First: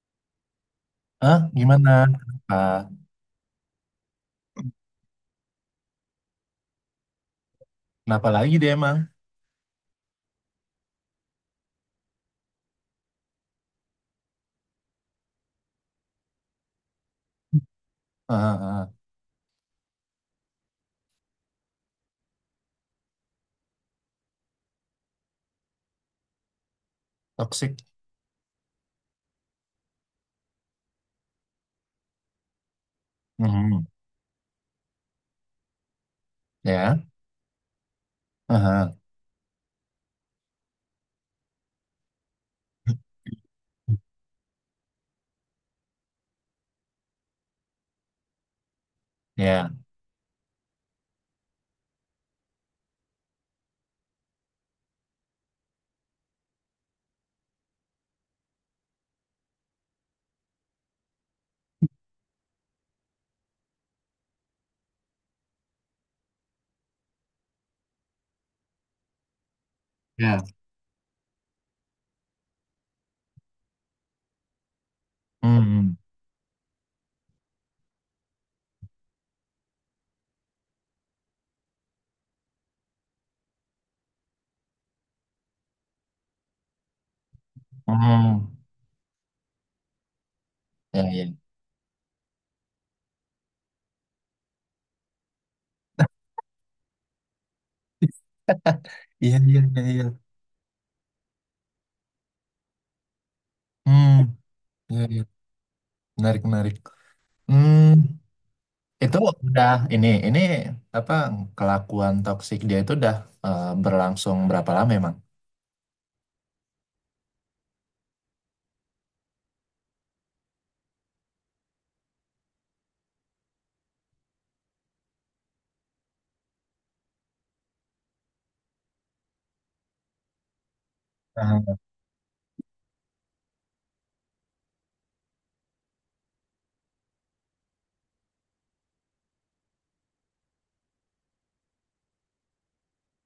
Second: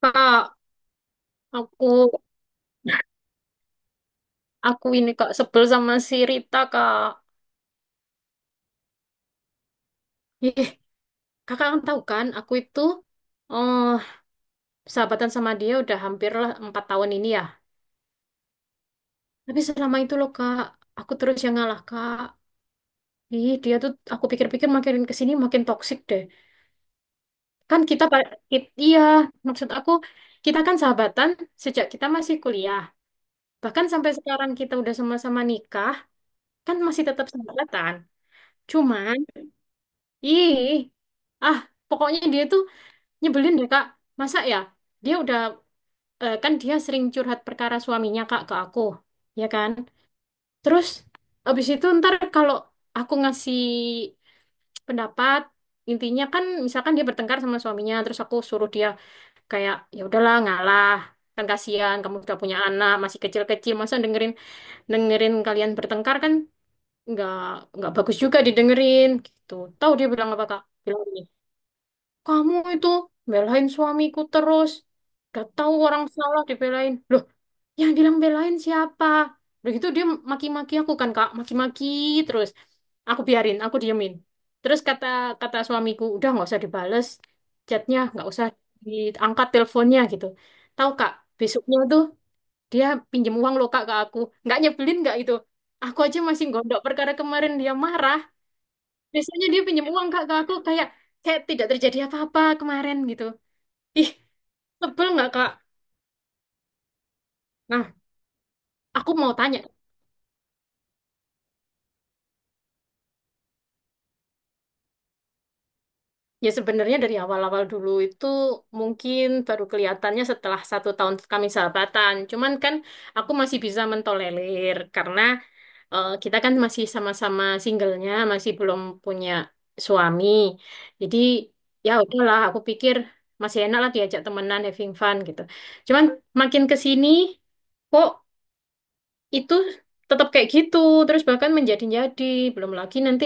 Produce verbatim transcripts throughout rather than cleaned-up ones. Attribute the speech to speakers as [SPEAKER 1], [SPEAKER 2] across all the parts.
[SPEAKER 1] Kak,
[SPEAKER 2] Hah?
[SPEAKER 1] aku
[SPEAKER 2] Gimana? Kenapa?
[SPEAKER 1] aku ini kak sebel sama si Rita kak.
[SPEAKER 2] Kenapa lagi dia emang?
[SPEAKER 1] Ih, kakak kan tahu kan, aku itu eh sahabatan sama dia udah hampir lah empat tahun ini ya.
[SPEAKER 2] Heeh, heeh.
[SPEAKER 1] Tapi selama itu loh kak, aku terus yang ngalah kak. Ih, dia tuh aku pikir-pikir makin kesini makin toksik deh.
[SPEAKER 2] Toxic.
[SPEAKER 1] Kan kita, pa- i- iya maksud aku kita kan sahabatan sejak kita masih kuliah. Bahkan
[SPEAKER 2] Mhm.
[SPEAKER 1] sampai sekarang kita udah sama-sama nikah, kan
[SPEAKER 2] Ya.
[SPEAKER 1] masih tetap sahabatan.
[SPEAKER 2] Heeh.
[SPEAKER 1] Cuman, ih, ah pokoknya dia tuh nyebelin deh Kak. Masa ya? Dia udah eh, kan dia sering curhat perkara suaminya Kak ke aku, ya kan?
[SPEAKER 2] Ya.
[SPEAKER 1] Terus abis itu ntar kalau aku ngasih pendapat, intinya kan misalkan dia bertengkar sama suaminya, terus aku suruh dia kayak ya udahlah ngalah. Kan kasihan kamu udah punya anak, masih kecil-kecil, masa dengerin dengerin kalian bertengkar kan nggak nggak bagus juga didengerin gitu. Tahu dia bilang
[SPEAKER 2] Ya,
[SPEAKER 1] apa Kak? Bilang gini, Kamu itu belain suamiku terus. Gak tahu
[SPEAKER 2] Hmm.
[SPEAKER 1] orang salah dibelain. Loh, yang bilang belain siapa? Begitu dia maki-maki aku kan, Kak. Maki-maki terus. Aku biarin, aku diemin. Terus kata kata suamiku, udah nggak usah dibales chatnya, nggak usah
[SPEAKER 2] Hmm.
[SPEAKER 1] diangkat teleponnya gitu. Tahu
[SPEAKER 2] Ya,
[SPEAKER 1] Kak,
[SPEAKER 2] ya.
[SPEAKER 1] besoknya tuh dia pinjem uang loh Kak ke aku. Nggak nyebelin nggak itu? Aku aja masih gondok perkara kemarin dia marah.
[SPEAKER 2] Iya,
[SPEAKER 1] Biasanya
[SPEAKER 2] iya,
[SPEAKER 1] dia
[SPEAKER 2] iya,
[SPEAKER 1] pinjem
[SPEAKER 2] iya.
[SPEAKER 1] uang Kak ke aku kayak kayak tidak terjadi apa-apa kemarin gitu. Ih,
[SPEAKER 2] Hmm. Iya,
[SPEAKER 1] tebel
[SPEAKER 2] iya.
[SPEAKER 1] nggak Kak?
[SPEAKER 2] Menarik, menarik. Hmm.
[SPEAKER 1] Nah, aku
[SPEAKER 2] Itu
[SPEAKER 1] mau tanya.
[SPEAKER 2] udah ini, ini apa kelakuan toksik dia itu udah eh, berlangsung berapa lama emang?
[SPEAKER 1] Ya sebenarnya dari awal-awal dulu itu mungkin baru kelihatannya setelah satu tahun kami sahabatan. Cuman kan aku masih bisa mentolerir karena eh, kita kan masih sama-sama singlenya, masih belum punya suami. Jadi
[SPEAKER 2] Ah,
[SPEAKER 1] ya udahlah, aku pikir masih enak lah diajak temenan having fun gitu. Cuman makin ke sini kok itu tetap kayak gitu terus, bahkan menjadi-jadi. Belum lagi nanti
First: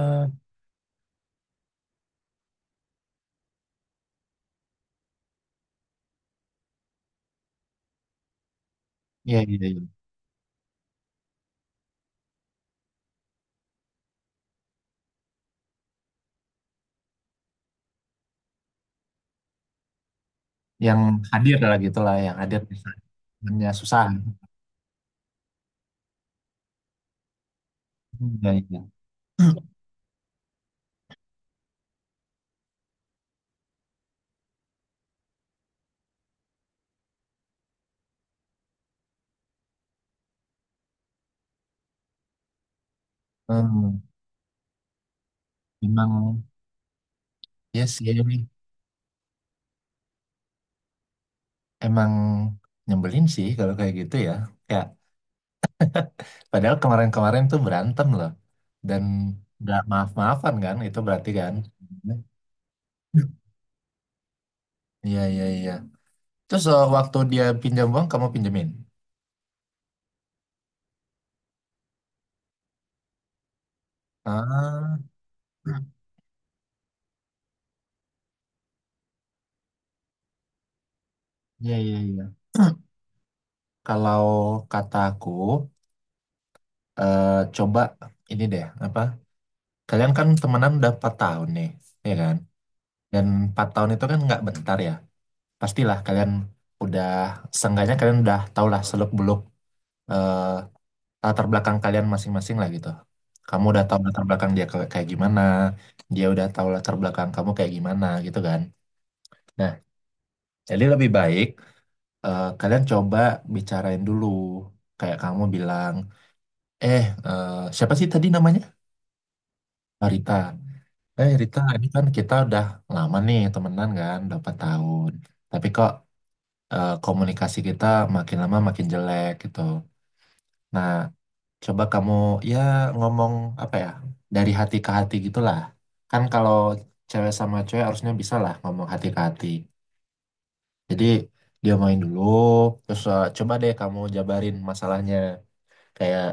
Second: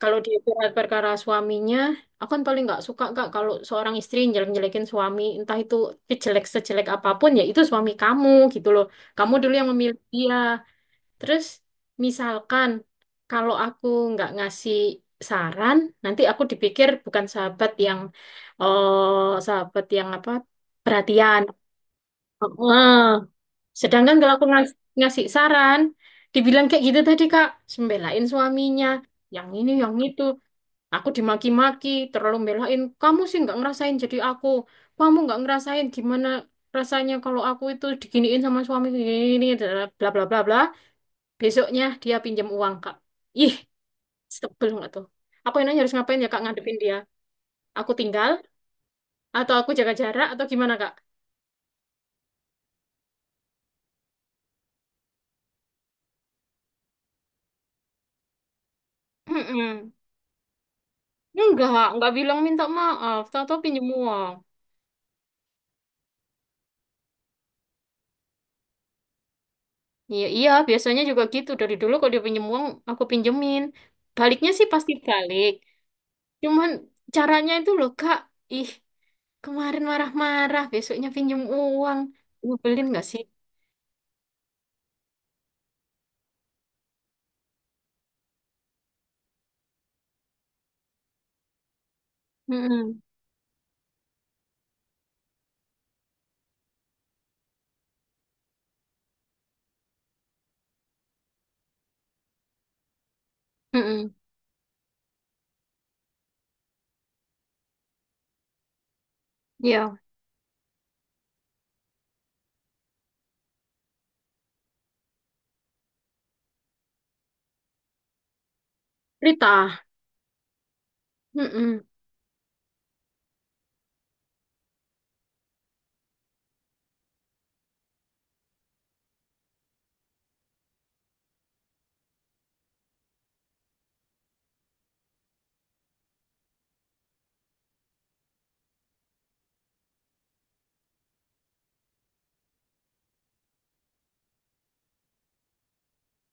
[SPEAKER 1] kalau di surat perkara suaminya, aku kan paling nggak suka kak kalau seorang istri jelek-jelekin suami, entah itu jelek sejelek apapun ya itu suami kamu gitu loh, kamu
[SPEAKER 2] iya,
[SPEAKER 1] dulu
[SPEAKER 2] iya,
[SPEAKER 1] yang
[SPEAKER 2] iya.
[SPEAKER 1] memilih dia. Terus misalkan kalau aku nggak ngasih saran, nanti aku dipikir bukan sahabat yang oh sahabat yang apa,
[SPEAKER 2] Yang
[SPEAKER 1] perhatian.
[SPEAKER 2] hadir lah gitulah, yang hadir di saatnya susah.
[SPEAKER 1] Sedangkan kalau aku ngas- ngasih saran, dibilang kayak gitu tadi Kak, sembelain
[SPEAKER 2] Hmm, Iya, iya.
[SPEAKER 1] suaminya, yang ini, yang itu. Aku dimaki-maki, terlalu belain. Kamu sih nggak ngerasain jadi aku. Kamu nggak ngerasain gimana rasanya kalau aku itu diginiin sama suami gini, bla bla bla bla. Besoknya dia pinjam uang Kak. Ih,
[SPEAKER 2] Hmm,
[SPEAKER 1] sebel nggak tuh? Aku enaknya harus ngapain ya Kak
[SPEAKER 2] emang
[SPEAKER 1] ngadepin dia?
[SPEAKER 2] ya
[SPEAKER 1] Aku
[SPEAKER 2] sih
[SPEAKER 1] tinggal atau aku jaga jarak atau gimana Kak?
[SPEAKER 2] emang nyebelin sih kalau kayak gitu ya. Ya, padahal kemarin-kemarin tuh berantem loh dan nggak
[SPEAKER 1] Mm-mm.
[SPEAKER 2] maaf-maafan kan itu berarti kan.
[SPEAKER 1] Enggak, enggak bilang minta maaf, tahu-tahu pinjam uang.
[SPEAKER 2] Iya, iya, iya. Terus eh, waktu dia pinjam uang kamu pinjemin.
[SPEAKER 1] Iya, iya, biasanya juga gitu. Dari dulu kalau dia pinjem uang, aku pinjemin. Baliknya sih pasti
[SPEAKER 2] Ah,
[SPEAKER 1] balik. Cuman caranya itu loh, Kak. Ih, kemarin marah-marah, besoknya pinjem
[SPEAKER 2] iya, iya,
[SPEAKER 1] uang.
[SPEAKER 2] iya.
[SPEAKER 1] Nyebelin nggak sih?
[SPEAKER 2] Kalau kataku eh, coba ini deh apa? Kalian kan temenan udah empat tahun nih, ya kan?
[SPEAKER 1] Mm-mm.
[SPEAKER 2] Dan empat tahun itu kan nggak bentar ya. Pastilah kalian udah seenggaknya kalian udah tau lah seluk beluk latar belakang kalian masing-masing lah gitu. Kamu udah tahu
[SPEAKER 1] Mm-mm.
[SPEAKER 2] latar belakang dia kayak kayak gimana, dia udah tahu latar belakang kamu kayak gimana gitu kan. Nah,
[SPEAKER 1] Iya.
[SPEAKER 2] jadi lebih baik eh, kalian coba bicarain dulu. Kayak kamu bilang, eh eh, siapa sih tadi namanya?
[SPEAKER 1] Rita.
[SPEAKER 2] Oh, Rita. Eh Rita,
[SPEAKER 1] Mm-mm.
[SPEAKER 2] ini kan kita udah lama nih temenan kan, udah empat tahun. Tapi kok eh, komunikasi kita makin lama makin jelek gitu. Nah, coba kamu ya ngomong apa ya dari hati ke hati gitulah. Kan kalau cewek sama cewek harusnya bisa lah ngomong hati ke hati. Jadi dia main dulu, terus eh, coba deh kamu jabarin masalahnya. Kayak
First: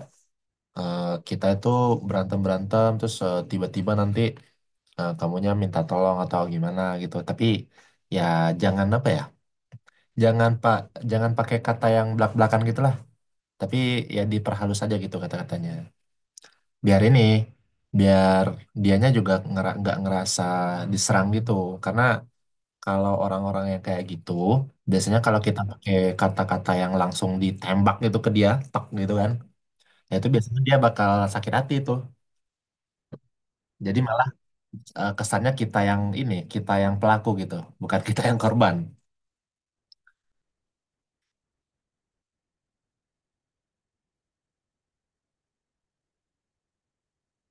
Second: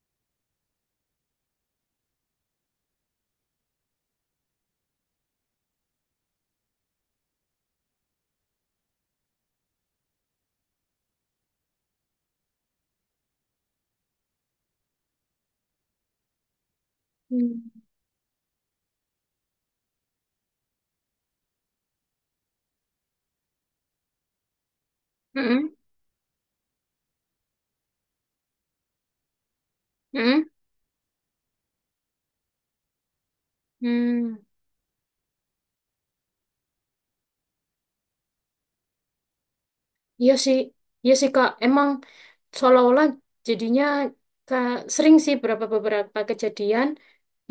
[SPEAKER 2] eh, kita itu berantem berantem, terus eh, tiba-tiba nanti eh, kamunya minta tolong atau gimana gitu. Tapi ya jangan apa ya, jangan pak, jangan pakai kata yang belak-belakan gitulah. Tapi ya diperhalus aja gitu kata-katanya. Biar ini
[SPEAKER 1] Mm.
[SPEAKER 2] biar dianya juga ngera- nggak ngerasa diserang gitu karena kalau orang-orang yang kayak gitu biasanya kalau kita Hmm.
[SPEAKER 1] Mm-mm.
[SPEAKER 2] pakai kata-kata yang langsung ditembak gitu ke dia tek gitu kan ya itu
[SPEAKER 1] Mm-mm.
[SPEAKER 2] biasanya dia bakal sakit hati tuh jadi malah
[SPEAKER 1] Mm.
[SPEAKER 2] eh, kesannya kita yang ini kita yang pelaku gitu bukan kita yang korban.
[SPEAKER 1] Iya sih, iya sih Kak. Emang seolah-olah jadinya Kak, sering sih beberapa beberapa kejadian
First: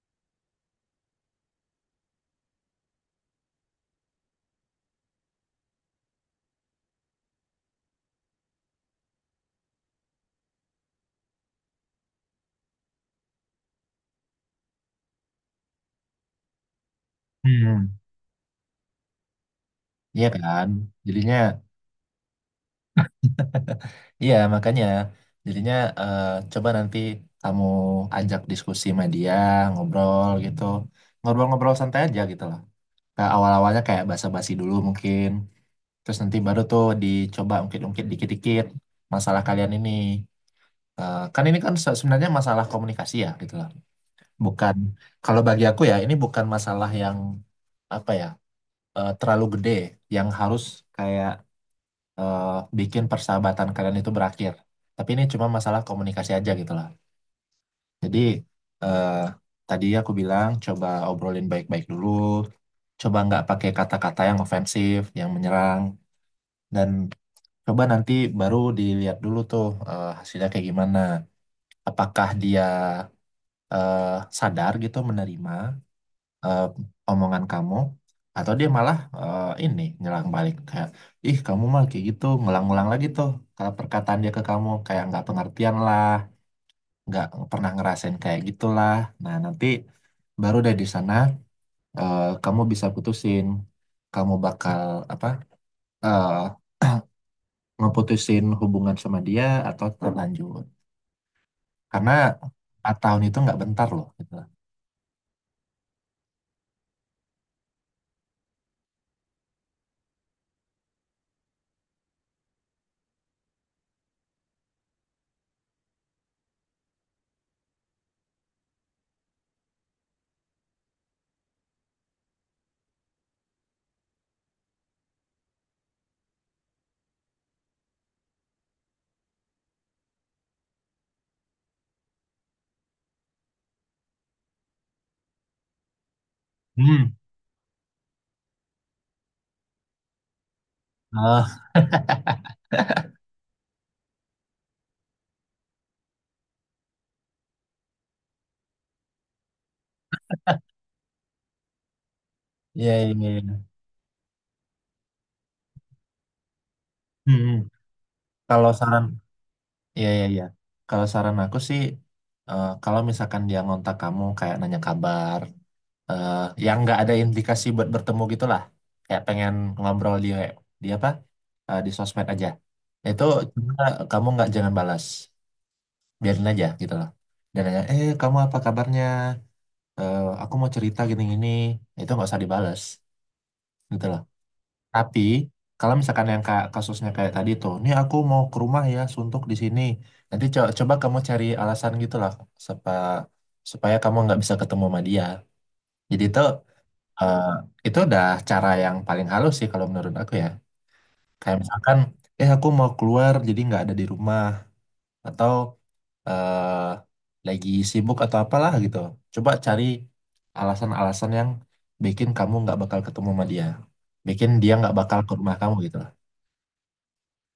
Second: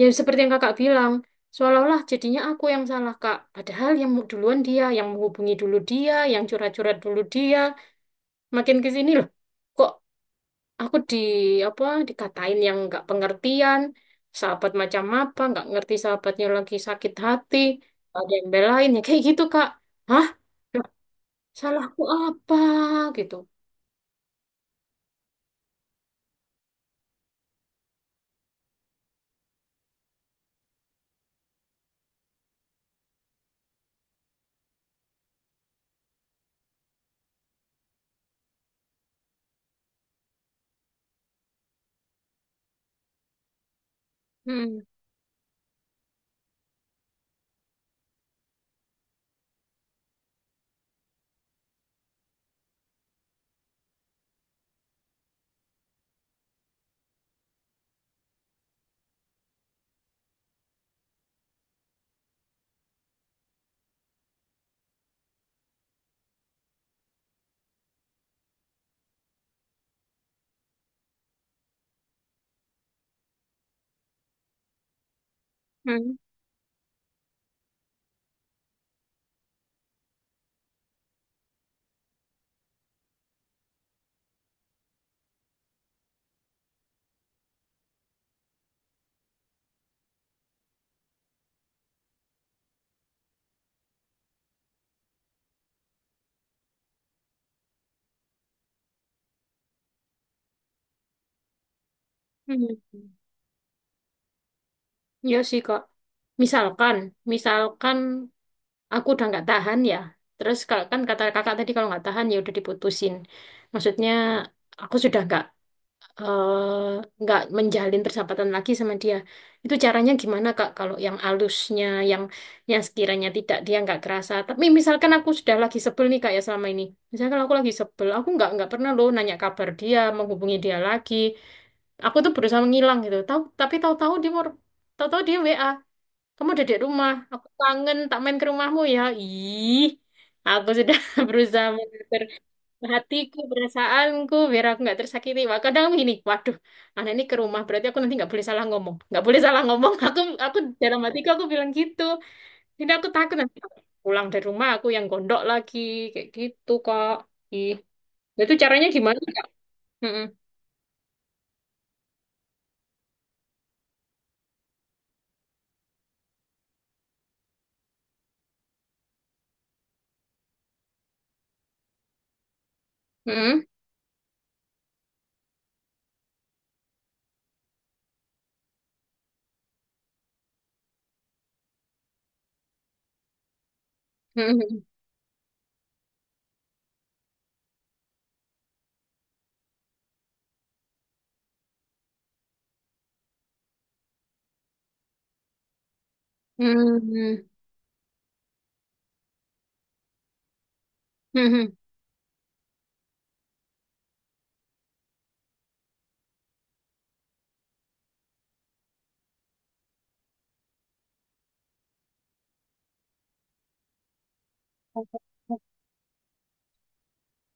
[SPEAKER 1] yang seperti yang Kakak bilang, seolah-olah jadinya aku yang salah Kak. Padahal yang mu- duluan dia, yang menghubungi dulu dia, yang curhat-curhat dulu dia. Makin ke sini loh, kok aku di apa dikatain yang nggak pengertian, sahabat macam apa, nggak ngerti sahabatnya lagi sakit hati,
[SPEAKER 2] Hmm.
[SPEAKER 1] nggak ada yang belain ya kayak gitu Kak. Hah?
[SPEAKER 2] Iya kan
[SPEAKER 1] Loh,
[SPEAKER 2] jadinya
[SPEAKER 1] salahku apa gitu?
[SPEAKER 2] iya, makanya jadinya eh, coba nanti kamu ajak diskusi sama dia, ngobrol gitu. Ngobrol-ngobrol santai aja gitu loh. Kayak awal-awalnya kayak basa-basi dulu mungkin. Terus nanti baru tuh dicoba ungkit-ungkit dikit-dikit masalah kalian ini. Eh, kan ini kan se- sebenarnya masalah komunikasi ya gitu loh. Bukan,
[SPEAKER 1] Mm.
[SPEAKER 2] kalau bagi aku ya ini bukan masalah yang apa ya, eh, terlalu gede yang harus kayak eh, bikin persahabatan kalian itu berakhir. Tapi ini cuma masalah komunikasi aja gitu lah. Jadi eh, tadi aku bilang coba obrolin baik-baik dulu, coba nggak pakai kata-kata yang ofensif, yang menyerang, dan coba nanti baru dilihat dulu tuh eh, hasilnya kayak gimana. Apakah dia eh, sadar gitu menerima
[SPEAKER 1] Hmm.
[SPEAKER 2] eh, omongan kamu atau dia malah eh, ini nyelang balik kayak ih kamu mah kayak gitu ngulang-ngulang lagi tuh kalau perkataan dia ke kamu kayak nggak pengertian lah nggak pernah ngerasain kayak gitulah nah nanti baru dari di sana eh, kamu bisa putusin kamu bakal apa eh, ngeputusin hubungan sama dia atau tetap lanjut karena empat
[SPEAKER 1] Hmm.
[SPEAKER 2] tahun itu nggak bentar loh gitu.
[SPEAKER 1] Ya sih kok. Misalkan, misalkan aku udah nggak tahan ya. Terus kalau kan kata kakak tadi kalau nggak tahan ya udah diputusin. Maksudnya aku sudah nggak eh, nggak menjalin persahabatan lagi sama dia. Itu caranya gimana Kak? Kalau yang alusnya, yang yang sekiranya tidak dia nggak kerasa. Tapi misalkan aku sudah lagi sebel nih Kak ya selama ini. Misalkan aku lagi sebel, aku nggak nggak pernah loh nanya kabar dia, menghubungi dia lagi. Aku tuh berusaha menghilang gitu. Tahu tapi tahu-tahu dia mau tahu-tahu dia W A. Kamu udah di rumah,
[SPEAKER 2] Hmm.
[SPEAKER 1] aku kangen, tak main ke rumahmu ya. Ih, aku sudah
[SPEAKER 2] Eh,
[SPEAKER 1] berusaha hatiku, perasaanku, biar aku nggak tersakiti. Wah, kadang gini, waduh, anak ini ke rumah, berarti aku nanti nggak boleh salah ngomong. Nggak boleh salah ngomong. Aku, aku dalam hatiku aku bilang gitu. Jadi
[SPEAKER 2] iya,
[SPEAKER 1] aku
[SPEAKER 2] iya,
[SPEAKER 1] takut nanti
[SPEAKER 2] iya.
[SPEAKER 1] pulang dari rumah aku yang gondok lagi, kayak gitu, Kak.
[SPEAKER 2] Hmm.
[SPEAKER 1] Ih, nah, itu
[SPEAKER 2] Kalau
[SPEAKER 1] caranya
[SPEAKER 2] saran
[SPEAKER 1] gimana, Kak?
[SPEAKER 2] iya,
[SPEAKER 1] Mm-mm.
[SPEAKER 2] iya, iya. Kalau saran aku sih, eh, kalau misalkan dia ngontak kamu kayak nanya kabar, eh, yang nggak ada implikasi buat bertemu gitulah, kayak pengen ngobrol dia, dia apa? eh, di sosmed aja. Itu
[SPEAKER 1] Mm-mm.
[SPEAKER 2] coba kamu nggak jangan balas, biarin aja gitu loh. Dan nanya, eh kamu apa kabarnya? Eh, aku mau cerita gini-gini. Itu nggak usah dibalas, gitu loh.
[SPEAKER 1] Mm-mm.
[SPEAKER 2] Tapi kalau misalkan yang ka- kasusnya kayak tadi tuh, ini aku mau ke rumah ya, suntuk di sini. Nanti co- coba kamu cari alasan gitu lah, sepa, supaya kamu nggak bisa ketemu sama dia. Jadi itu eh,
[SPEAKER 1] Mm-mm.
[SPEAKER 2] itu udah cara yang paling halus sih kalau menurut aku ya. Kayak
[SPEAKER 1] Mm-mm.
[SPEAKER 2] misalkan, eh aku mau keluar jadi nggak ada di rumah atau eh lagi sibuk atau apalah gitu. Coba cari alasan-alasan yang bikin kamu nggak bakal ketemu sama dia, bikin dia nggak bakal ke rumah kamu gitu.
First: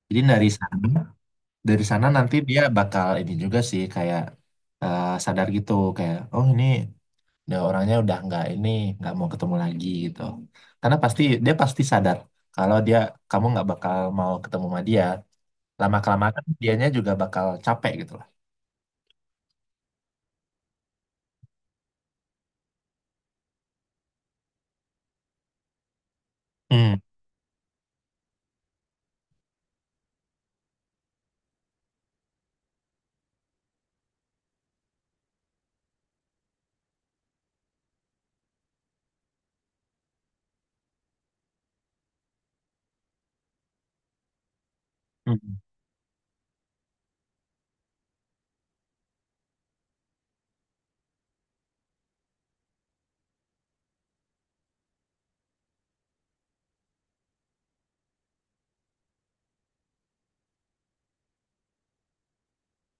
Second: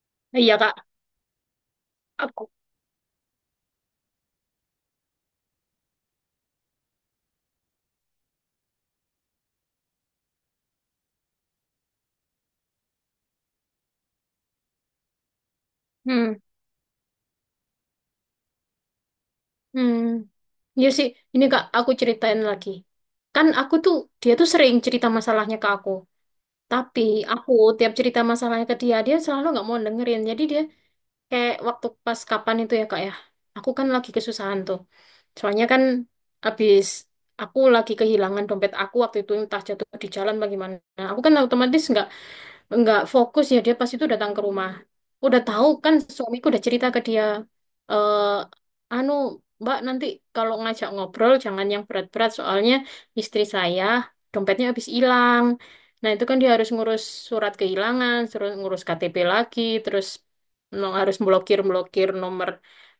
[SPEAKER 2] Jadi dari
[SPEAKER 1] Iya,
[SPEAKER 2] sana,
[SPEAKER 1] Kak.
[SPEAKER 2] dari sana nanti
[SPEAKER 1] Aku.
[SPEAKER 2] dia bakal ini juga sih kayak eh, sadar gitu kayak oh ini udah orangnya udah nggak ini nggak mau ketemu lagi gitu. Karena pasti dia pasti sadar kalau dia kamu nggak bakal mau ketemu sama dia. Lama
[SPEAKER 1] Hmm.
[SPEAKER 2] kelamaan dianya juga bakal capek gitu lah.
[SPEAKER 1] Hmm. Iya sih, ini Kak, aku ceritain lagi. Kan aku tuh, dia tuh sering cerita masalahnya ke aku.
[SPEAKER 2] Hmm.
[SPEAKER 1] Tapi aku tiap cerita masalahnya ke dia, dia selalu nggak mau dengerin. Jadi dia kayak waktu pas kapan itu ya kak ya, aku kan lagi kesusahan tuh. Soalnya kan abis aku lagi kehilangan dompet aku waktu itu entah jatuh di jalan bagaimana. Aku kan otomatis nggak nggak fokus ya dia pas itu datang ke rumah.
[SPEAKER 2] Hmm.
[SPEAKER 1] Udah tahu kan suamiku udah cerita ke dia, eh anu Mbak nanti kalau ngajak ngobrol jangan yang berat-berat soalnya istri saya dompetnya habis hilang. Nah itu kan dia harus ngurus surat kehilangan, terus ngurus K T P lagi, terus no- harus blokir-blokir nomor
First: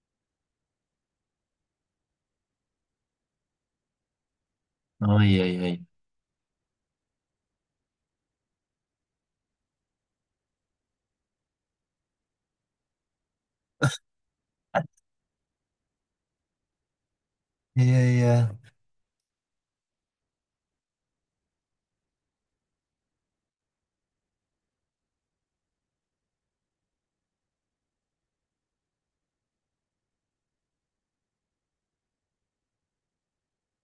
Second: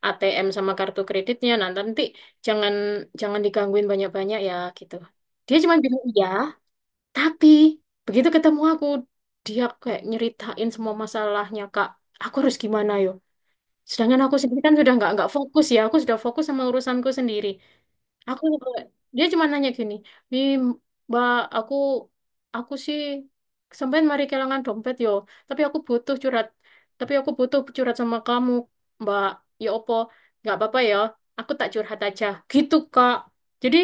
[SPEAKER 1] A T M sama kartu kreditnya. Nah nanti jangan jangan digangguin banyak-banyak ya gitu.
[SPEAKER 2] Oh iya,
[SPEAKER 1] Dia
[SPEAKER 2] iya,
[SPEAKER 1] cuma
[SPEAKER 2] iya.
[SPEAKER 1] bilang iya, tapi begitu ketemu aku, dia kayak nyeritain semua masalahnya, Kak. Aku harus gimana yo? Sedangkan aku sendiri kan sudah nggak nggak fokus ya. Aku sudah fokus sama urusanku sendiri.
[SPEAKER 2] Iya, iya.
[SPEAKER 1] Aku dia cuma nanya gini, "Wi, Mbak, aku aku sih sampean mari kehilangan dompet yo, tapi aku butuh curhat. Tapi aku butuh curhat sama kamu, Mbak. Ya opo, nggak apa-apa ya. Aku tak curhat aja." Gitu, Kak. Jadi,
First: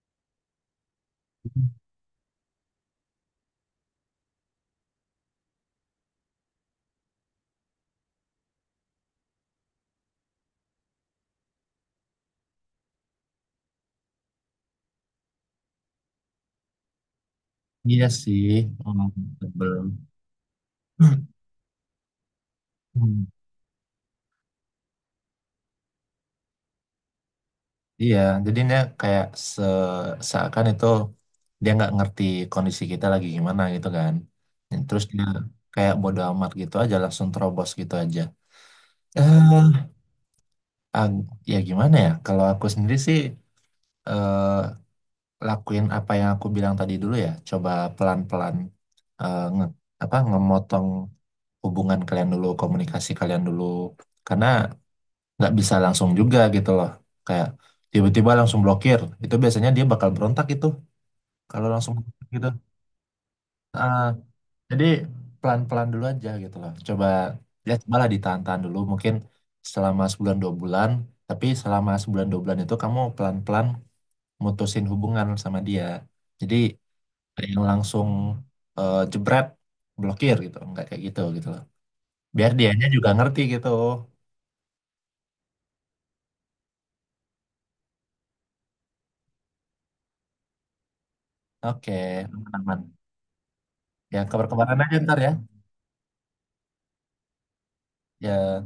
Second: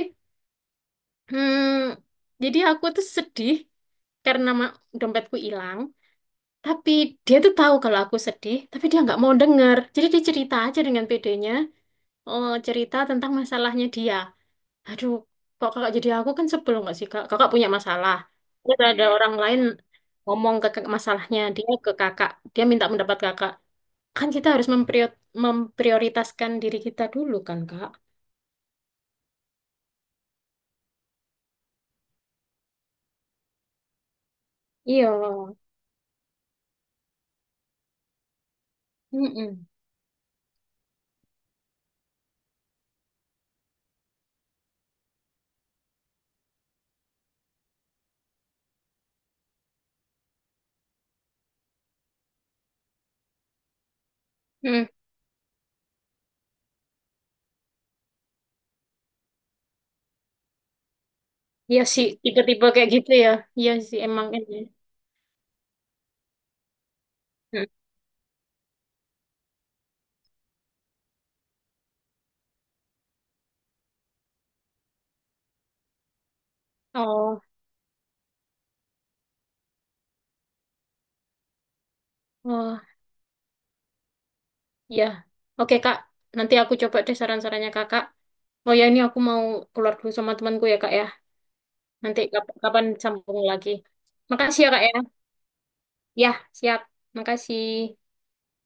[SPEAKER 1] hmm, jadi aku tuh sedih karena ma- dompetku hilang. Tapi dia tuh tahu kalau aku sedih, tapi dia nggak mau denger. Jadi dia cerita aja dengan pedenya, oh, cerita tentang masalahnya dia. Aduh, kok kakak jadi aku kan sebel nggak sih kak? Kakak punya
[SPEAKER 2] Iya
[SPEAKER 1] masalah.
[SPEAKER 2] sih.
[SPEAKER 1] Terus ada
[SPEAKER 2] Hmm,
[SPEAKER 1] orang lain
[SPEAKER 2] sebelum.
[SPEAKER 1] ngomong ke ke- masalahnya dia ke kakak, dia minta pendapat kakak. Kan kita harus memprior- memprioritaskan diri kita dulu kan kak?
[SPEAKER 2] Iya, jadi dia kayak se seakan itu dia nggak ngerti kondisi kita lagi gimana gitu kan. Dan terus
[SPEAKER 1] Iya.
[SPEAKER 2] dia kayak bodo amat gitu aja langsung terobos gitu aja.
[SPEAKER 1] Mm-mm.
[SPEAKER 2] Eh, ag- ya gimana ya? Kalau aku sendiri sih eh, lakuin apa yang aku bilang tadi dulu ya. Coba pelan-pelan eh, nge apa ngemotong hubungan kalian dulu, komunikasi kalian dulu. Karena
[SPEAKER 1] Mm.
[SPEAKER 2] nggak bisa langsung juga gitu loh. Kayak tiba-tiba langsung blokir. Itu biasanya dia bakal berontak itu. Kalau
[SPEAKER 1] Iya
[SPEAKER 2] langsung
[SPEAKER 1] sih,
[SPEAKER 2] gitu.
[SPEAKER 1] tiba-tiba kayak gitu ya. Iya sih,
[SPEAKER 2] Ah,
[SPEAKER 1] emang ini.
[SPEAKER 2] jadi pelan-pelan dulu aja gitu loh. Coba
[SPEAKER 1] Mm.
[SPEAKER 2] ya malah ditahan-tahan dulu mungkin selama sebulan dua bulan. Tapi selama sebulan dua bulan itu kamu pelan-pelan mutusin hubungan sama dia. Jadi
[SPEAKER 1] Oh.
[SPEAKER 2] nggak yang langsung eh, jebret blokir gitu. Nggak kayak gitu gitu loh. Biar
[SPEAKER 1] Oh.
[SPEAKER 2] dianya juga ngerti gitu.
[SPEAKER 1] Ya, oke Kak. Nanti aku coba deh saran-sarannya Kakak. Oh ya, ini aku mau keluar dulu sama temanku ya Kak ya.
[SPEAKER 2] Oke,
[SPEAKER 1] Nanti kap-
[SPEAKER 2] aman-aman.
[SPEAKER 1] kapan sambung lagi.
[SPEAKER 2] Ya
[SPEAKER 1] Makasih ya
[SPEAKER 2] kabar-kabaran
[SPEAKER 1] Kak ya.
[SPEAKER 2] aja ntar ya.
[SPEAKER 1] Ya, siap. Makasih.
[SPEAKER 2] Ya.